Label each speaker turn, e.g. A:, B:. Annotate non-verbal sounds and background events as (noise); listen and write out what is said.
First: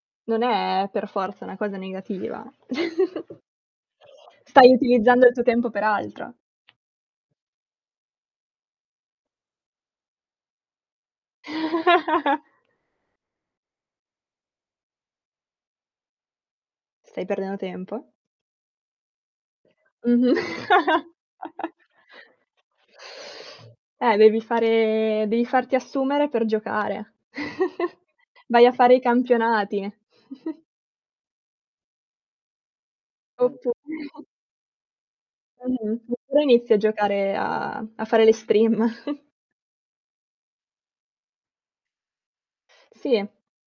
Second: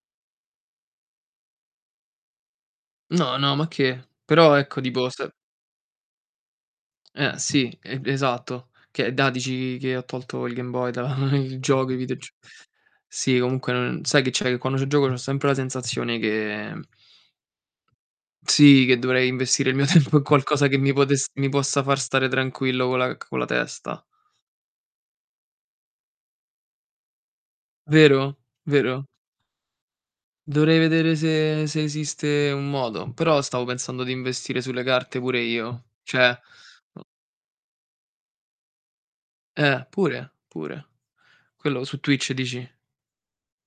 A: Non è per forza una cosa negativa.
B: No,
A: (chuckles)
B: no, ma che. Però
A: Stai
B: ecco, tipo
A: utilizzando
B: se
A: il tuo tempo per altro.
B: Eh sì e esatto, che è da dici che ho tolto il Game Boy da il gioco, i videog
A: (chuckles)
B: sì comunque non sai che c'è? Che quando ci gioco c'ho sempre la sensazione che
A: Stai perdendo tempo?
B: Sì, che dovrei investire il mio tempo in
A: Mh-mh.
B: qualcosa che mi potesse mi possa
A: (chuckles)
B: far stare tranquillo con la con la c testa.
A: Eh devi fare devi farti assumere per giocare. (chuckles)
B: Vero?
A: Vai a fare i
B: Vero?
A: campionati. (chuckles)
B: Dovrei vedere se se esiste un modo, però stavo
A: Oppu
B: pensando di investire sulle carte pure io,
A: Mh-mh,
B: cioè
A: oppure inizi a giocare a a fare le stream. (chuckles)
B: Eh, pure, pure. Quello su Twitch dici?
A: Sì.